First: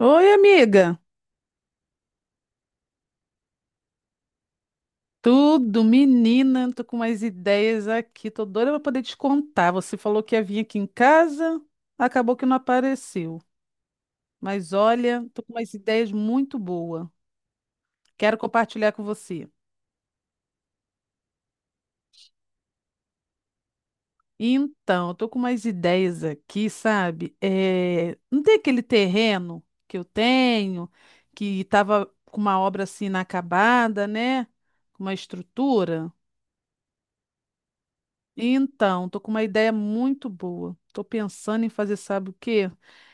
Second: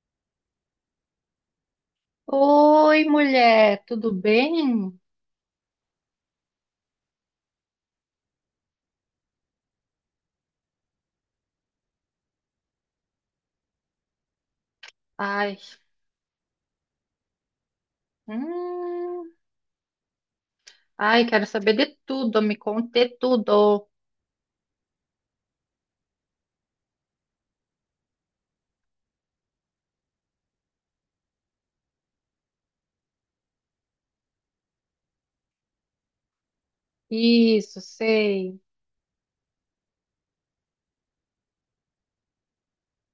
Oi, amiga. Oi, mulher, tudo bem? Tudo, menina. Tô com umas ideias aqui. Tô doida pra poder te contar. Você falou que ia vir aqui em casa, acabou que não apareceu. Mas olha, tô com Ai, umas ideias muito boas. Quero compartilhar com hum, você. ai, quero saber de tudo, me conte tudo. Então, eu tô com umas ideias aqui, sabe? É, não tem aquele terreno que eu tenho, que tava com uma obra assim inacabada, né? Com uma estrutura. Isso, sei. Então, tô com uma ideia muito boa. Tô pensando em fazer, sabe o quê?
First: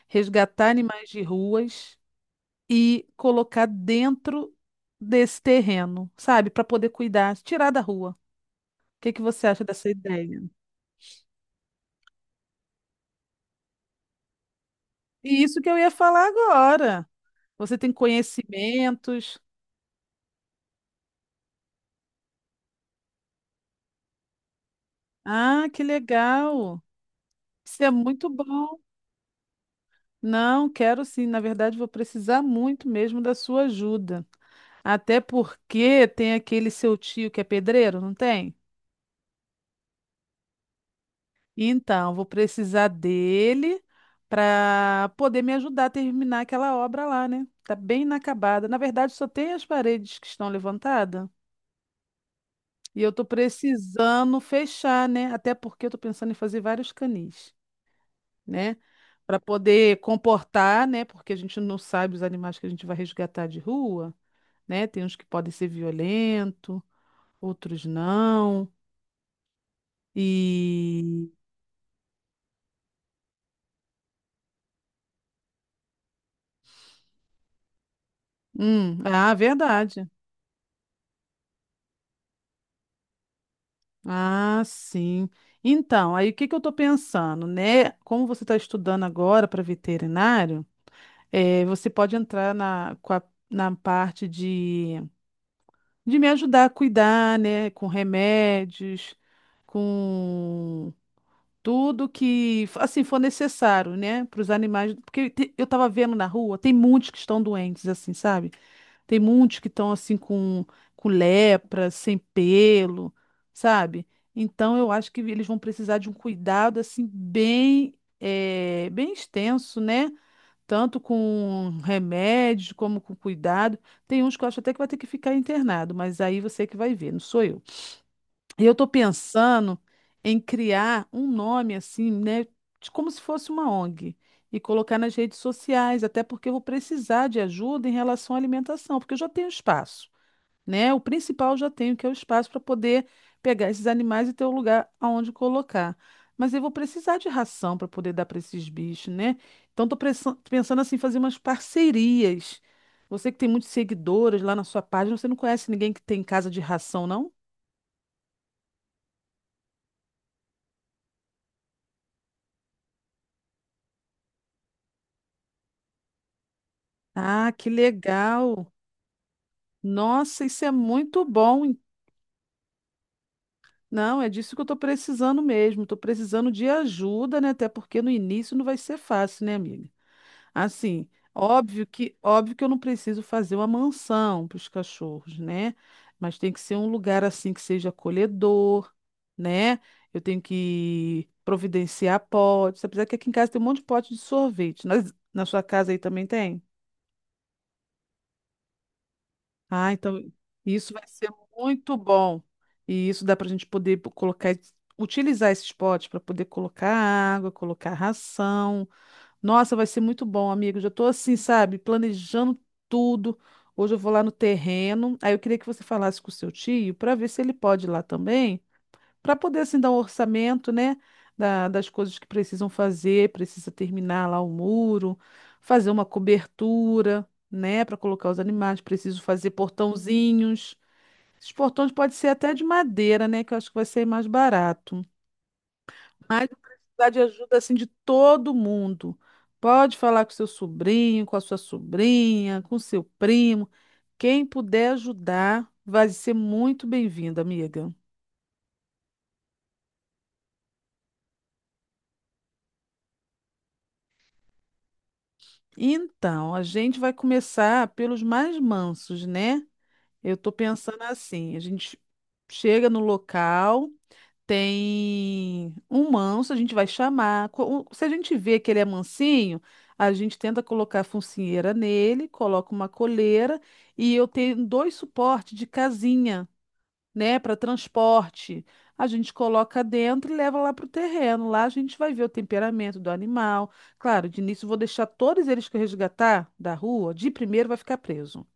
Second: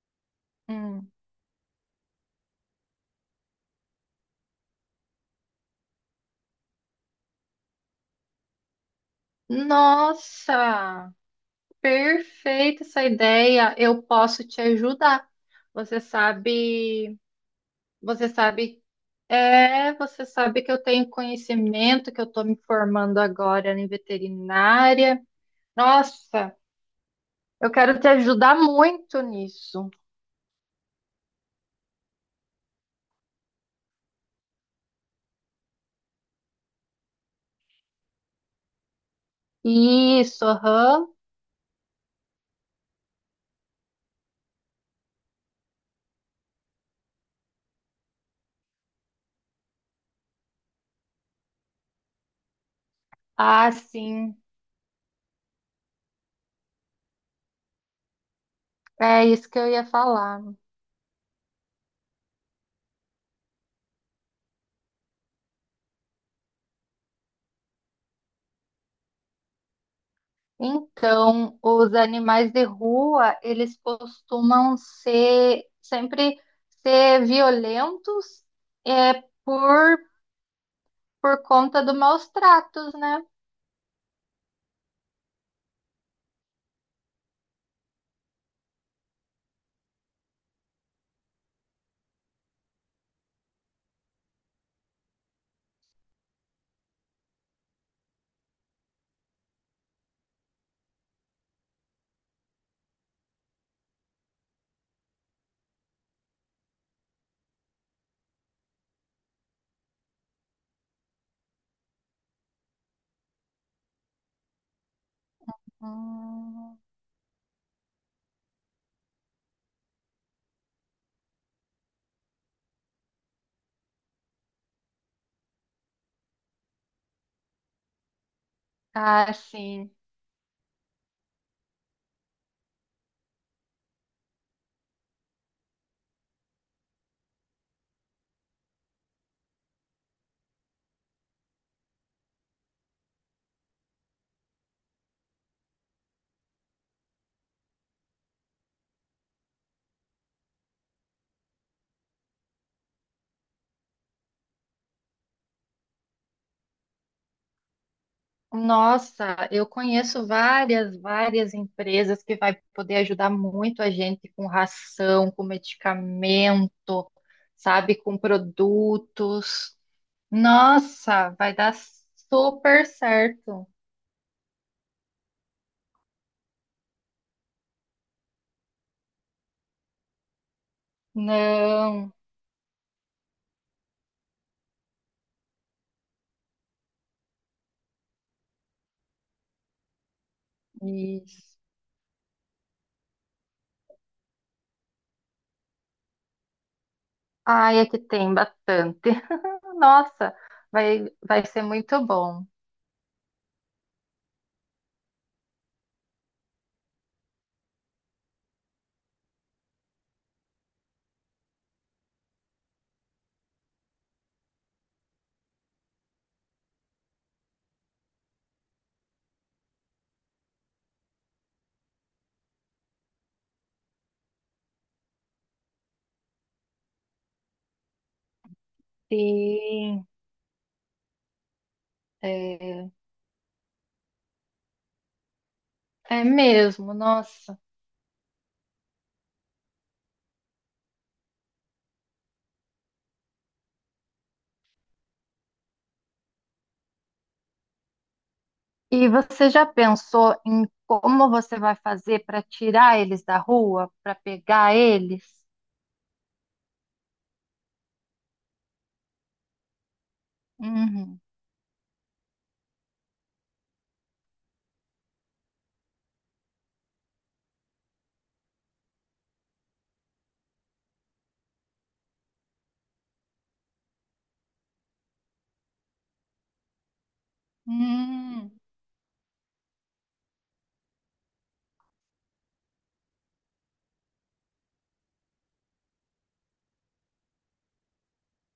Resgatar animais Hum. de ruas e colocar dentro desse terreno, sabe? Para poder cuidar, tirar da rua. O que você acha dessa ideia? Nossa, perfeita essa ideia. Eu posso te ajudar. E isso que eu ia Você falar agora. sabe, Você tem você sabe, conhecimentos. você sabe que eu tenho conhecimento, que eu estou me formando agora em veterinária. Ah, que Nossa, legal. eu Isso é quero te muito ajudar bom. muito nisso. Não, quero sim. Na verdade, vou precisar muito mesmo da sua ajuda. Até porque tem aquele seu tio que é pedreiro, não tem? Isso, aham. Então, vou precisar dele para poder me ajudar a terminar aquela obra lá, né? Tá bem inacabada. Na verdade, só tem as paredes que estão levantadas e eu tô Ah, sim. precisando fechar, né? Até porque eu tô pensando em fazer vários canis, né? É Para isso que eu ia poder falar. comportar, né? Porque a gente não sabe os animais que a gente vai resgatar de rua, né? Tem uns que podem ser violentos, outros não. E. Então, os animais de rua, eles costumam ser sempre ser violentos é ah, por verdade. por conta do maus tratos, né? Ah, sim. Então, aí o que eu estou pensando, né? Como você está estudando agora para veterinário, você pode entrar na, na parte de me ajudar a cuidar, né? Com remédios, com tudo que assim for necessário, né? Para os animais, porque eu estava vendo na rua, tem muitos que estão doentes, assim, sabe? Tem muitos que estão assim com lepra, sem pelo, sabe? Então eu acho que eles vão precisar de um Hum, cuidado assim bem, bem extenso, né? Tanto com remédio como com cuidado. Tem uns que eu acho até que vai ter que ficar internado, mas aí você que vai ver, não sou eu. E eu estou ah, pensando sim. em criar um nome assim, né, de como se fosse uma ONG e colocar nas redes sociais, até porque eu vou precisar de ajuda em relação à alimentação, porque eu já tenho espaço, né? O principal eu já tenho, que é o espaço para poder pegar esses animais e ter um lugar aonde colocar. Mas eu vou precisar de ração para poder dar para esses bichos, né? Então estou pensando assim, fazer umas parcerias. Você que tem muitos seguidores lá na sua página, você não conhece ninguém que tem casa de ração, não? Nossa, eu conheço várias, várias empresas que vai poder ajudar muito a gente com ração, com medicamento, Ah, que sabe, com legal! produtos. Nossa, isso é muito Nossa, vai bom, dar hein? super certo. Não, é disso que eu estou precisando mesmo. Estou precisando de ajuda, né? Até porque no início não vai ser fácil, né, amiga? Assim, Não, óbvio que eu não preciso fazer uma mansão para os cachorros, né? Mas tem que ser um lugar assim que seja acolhedor, né? Eu tenho que isso. providenciar potes, apesar que aqui em casa tem um monte de pote de sorvete. Na sua casa aí também tem? Ai, é que tem bastante. Ah, então Nossa, isso vai vai, ser vai ser muito muito bom. bom. E isso dá para a gente poder colocar, utilizar esses potes para poder colocar água, colocar ração. Nossa, vai ser muito bom, amigo. Já estou assim, sabe, planejando tudo. Hoje eu vou lá no terreno. Aí eu queria que você falasse com o seu tio para ver se ele pode ir lá também, para poder assim dar um orçamento, né, das coisas que precisam fazer, precisa terminar lá o muro, fazer uma cobertura, né, para colocar os animais, preciso fazer Sim, portãozinhos. Esses portões podem ser até de é, madeira, né, que eu acho que vai ser mais barato. é Mas eu mesmo, precisar de ajuda nossa. assim de todo mundo. Pode falar com seu sobrinho, com a sua sobrinha, com seu primo. Quem puder ajudar vai ser muito bem-vindo, amiga. E você já pensou em como você vai fazer para tirar eles da rua, para pegar eles? Então, a gente vai começar pelos mais mansos, né? Eu tô pensando Uhum. assim, a gente chega no local, tem um manso, a gente vai chamar. Se a gente vê que ele é mansinho, a gente tenta colocar a focinheira nele, coloca uma coleira e eu tenho dois suportes de casinha, né, para Hum, transporte. A gente coloca dentro e leva lá para o terreno. Lá a gente vai ver o temperamento do animal. Claro, de início eu vou deixar todos eles que eu resgatar da rua, de primeiro vai ficar preso,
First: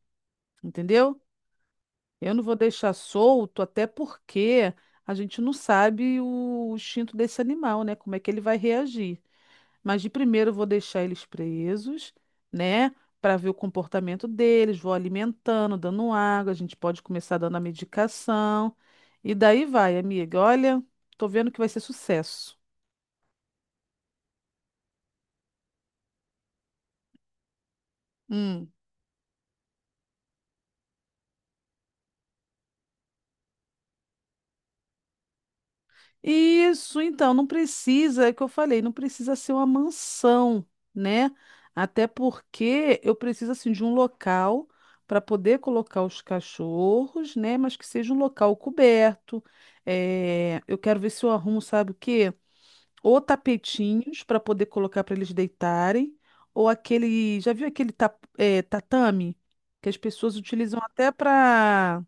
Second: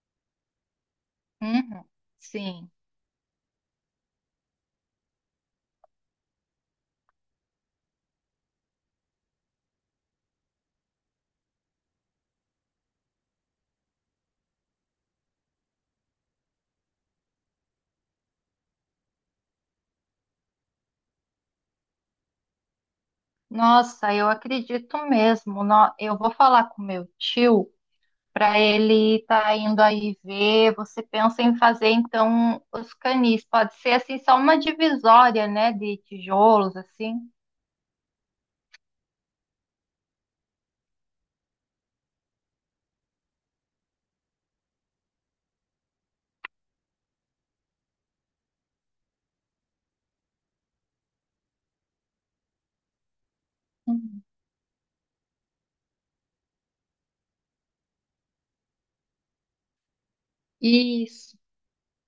entendeu? uhum. Eu não vou Sim. deixar solto, até porque a gente não sabe o instinto desse animal, né? Como é que ele vai reagir. Mas de primeiro eu vou deixar eles presos, né? Para ver o comportamento deles, vou alimentando, dando água, a gente pode começar dando a medicação. E daí vai, amiga. Olha, tô vendo que vai ser sucesso. Nossa, eu acredito mesmo. Eu vou falar com meu tio para Hum. ele estar indo aí ver. Você pensa em fazer então os canis? Pode ser assim só uma divisória, né, de tijolos Isso, assim. então, não precisa, é o que eu falei, não precisa ser uma mansão, né? Até porque eu preciso, assim, de um local para poder colocar os cachorros, né? Mas que seja um local coberto. É, eu quero ver se eu arrumo, sabe o quê? Ou Uhum. tapetinhos para poder colocar para eles deitarem, ou aquele, já viu aquele tatame que as pessoas utilizam até Isso.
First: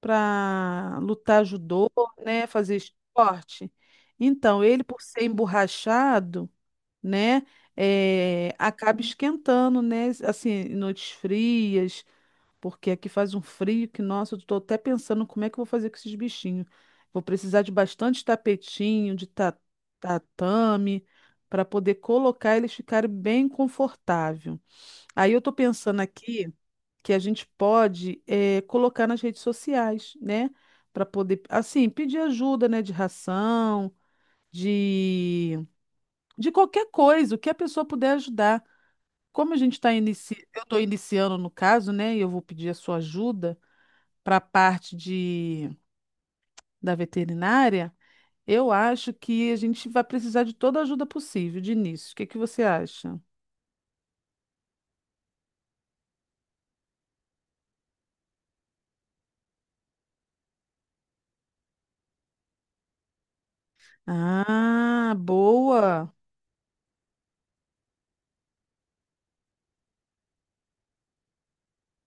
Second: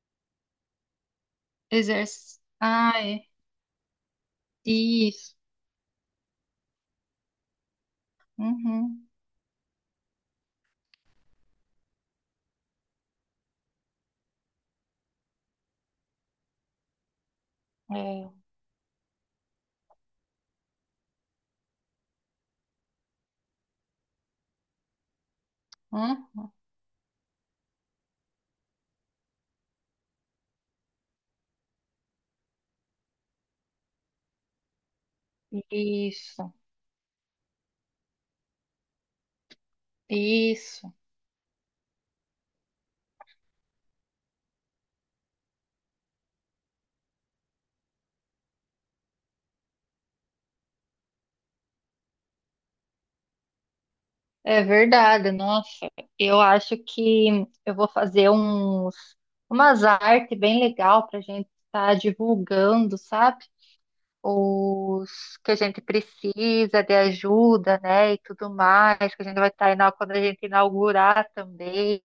para lutar judô, Exerce. né, fazer Ah, é. esporte. Então, ele por ser Isso. emborrachado, né, acaba Uhum. esquentando, né, assim, em noites frias, porque aqui faz um frio que, nossa, eu tô até pensando como é que eu vou fazer com esses bichinhos. Vou precisar de bastante É. tapetinho, tatame, para poder colocar eles ficarem bem confortável. Aí eu tô pensando Hum, aqui que a gente pode colocar nas redes sociais, né? Para poder, assim, pedir ajuda, né? De ração, de, de isso, qualquer coisa, o que a pessoa puder ajudar. Como a gente está iniciando, eu estou isso. iniciando no caso, né? E eu vou pedir a sua ajuda para a parte de, da veterinária, eu acho que a gente vai precisar de toda a ajuda possível de início. O que você acha? É verdade, nossa. Eu acho que eu vou fazer umas artes bem legal para a gente estar divulgando, sabe? Os Ah, que a gente boa! precisa de ajuda, né? E tudo mais, que a gente vai estar tá, quando a gente inaugurar também.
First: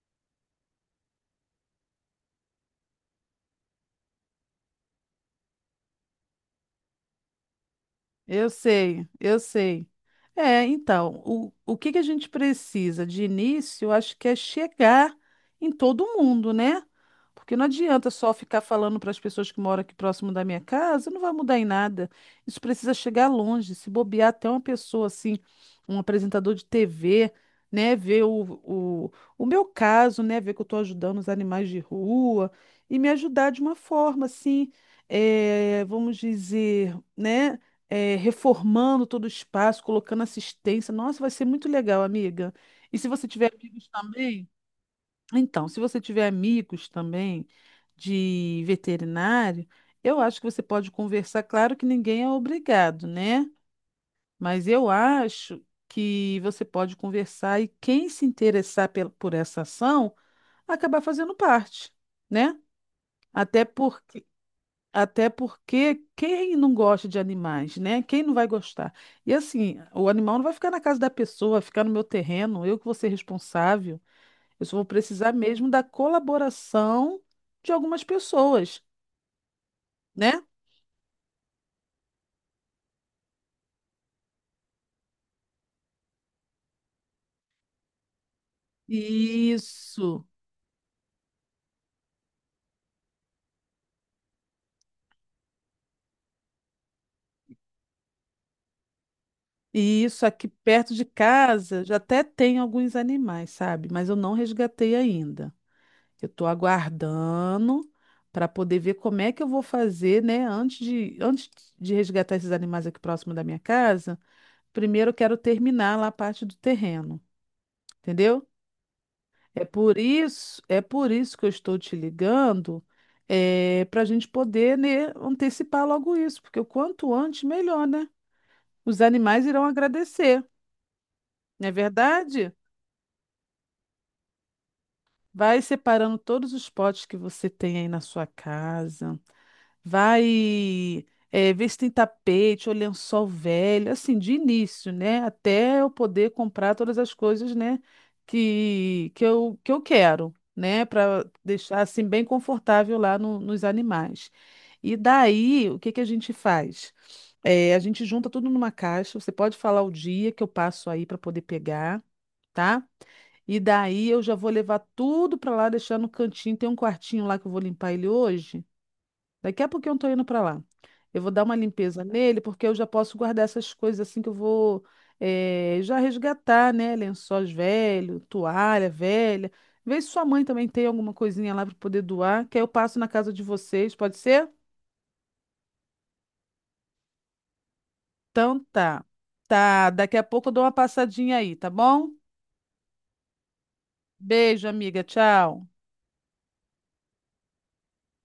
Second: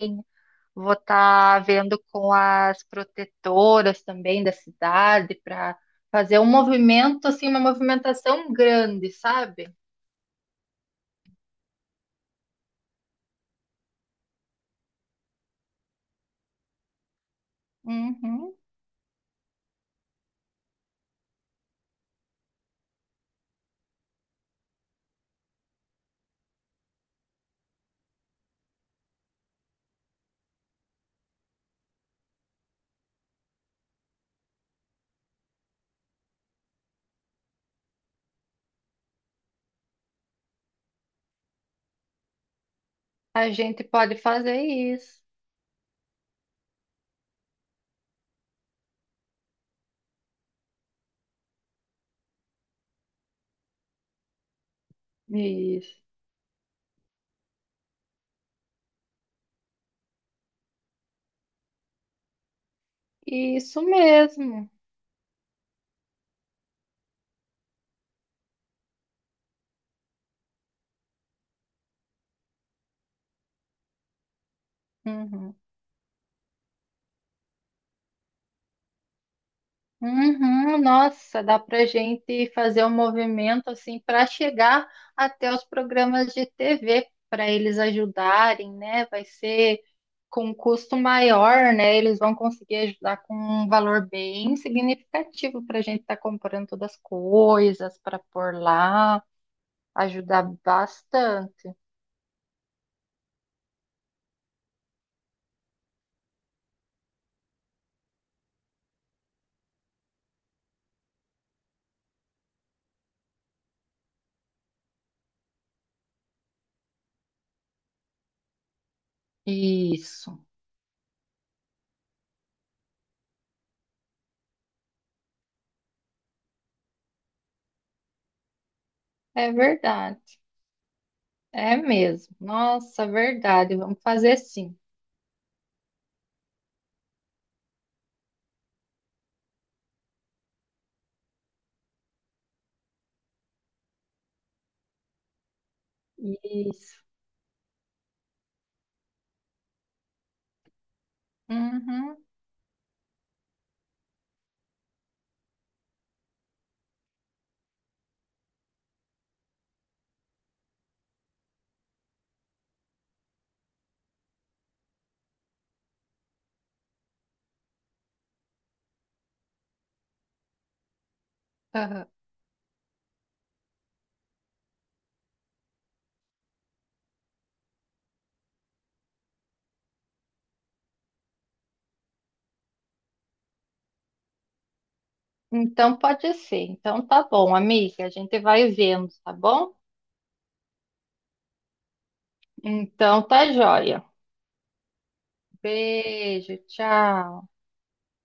Vou estar vendo com as protetoras também da cidade para fazer um movimento, assim, uma Eu movimentação sei, grande, eu sabe? sei. É, então, o que a gente precisa de início, eu acho que é chegar em todo mundo, né? Porque não adianta só Uhum. ficar falando para as pessoas que moram aqui próximo da minha casa, não vai mudar em nada. Isso precisa chegar longe, se bobear até uma pessoa assim, um apresentador de TV, né, ver o meu caso, né, ver que eu estou ajudando os animais de rua e me ajudar de uma forma assim, vamos dizer, né? Reformando todo o espaço, colocando assistência. Nossa, vai ser muito legal, amiga. E se você A tiver gente amigos pode também, fazer isso. então, se você tiver amigos também de veterinário, eu acho que você pode conversar. Claro que ninguém é obrigado, né? Mas eu acho Isso. que você pode conversar e quem se interessar por essa ação acabar fazendo parte, né? Até Isso porque mesmo. até porque quem não gosta de animais, né? Quem não vai gostar? E assim, o animal não vai ficar na casa da pessoa, vai ficar no meu terreno, eu que vou ser responsável. Eu só vou precisar Uhum. mesmo da colaboração de algumas pessoas, né? Uhum. Nossa, dá para a gente fazer um movimento assim para chegar até os programas de TV para eles ajudarem, né? Vai ser Isso. com um custo maior, né? Eles vão conseguir ajudar com um valor bem significativo para a gente estar comprando todas as coisas para pôr lá, E isso ajudar aqui perto de bastante. casa já até tem alguns animais, sabe? Mas eu não resgatei ainda. Eu estou aguardando para poder ver como é que eu vou fazer, né? Antes de resgatar esses animais aqui próximo da minha casa, primeiro eu quero terminar lá a parte do terreno, entendeu? Isso. É por isso que eu estou te ligando, para a gente poder, né, antecipar logo isso, porque o quanto antes, melhor, né? Os animais É irão verdade. agradecer, não é É mesmo. verdade? Nossa, verdade. Vamos fazer sim. Vai separando todos os potes que você tem aí na sua casa. vai Ver se tem tapete ou lençol velho, assim, de início, né? Até eu poder comprar todas Isso. as coisas, né, que eu quero, né, para deixar assim Uhum. bem confortável lá no- nos animais. E daí, o que a gente faz? A gente junta tudo numa caixa. Você pode falar o dia que eu passo aí para poder pegar, tá? E daí eu já vou levar tudo para lá, deixar no cantinho. Tem um quartinho lá que eu vou limpar ele hoje. Daqui a pouquinho eu tô indo para lá. Eu vou dar uma limpeza Aham. nele, porque eu já posso guardar essas coisas assim que eu vou já resgatar, né? Lençóis velho, toalha velha. Vê se sua mãe também tem alguma coisinha lá para poder doar, que aí eu passo na casa de vocês, pode ser? Então pode ser. Então tá bom, amiga. A gente Então vai tá. vendo, tá bom? Tá, daqui a pouco eu dou uma passadinha aí, tá bom? Então tá joia. Beijo, amiga. Tchau. Beijo, tchau.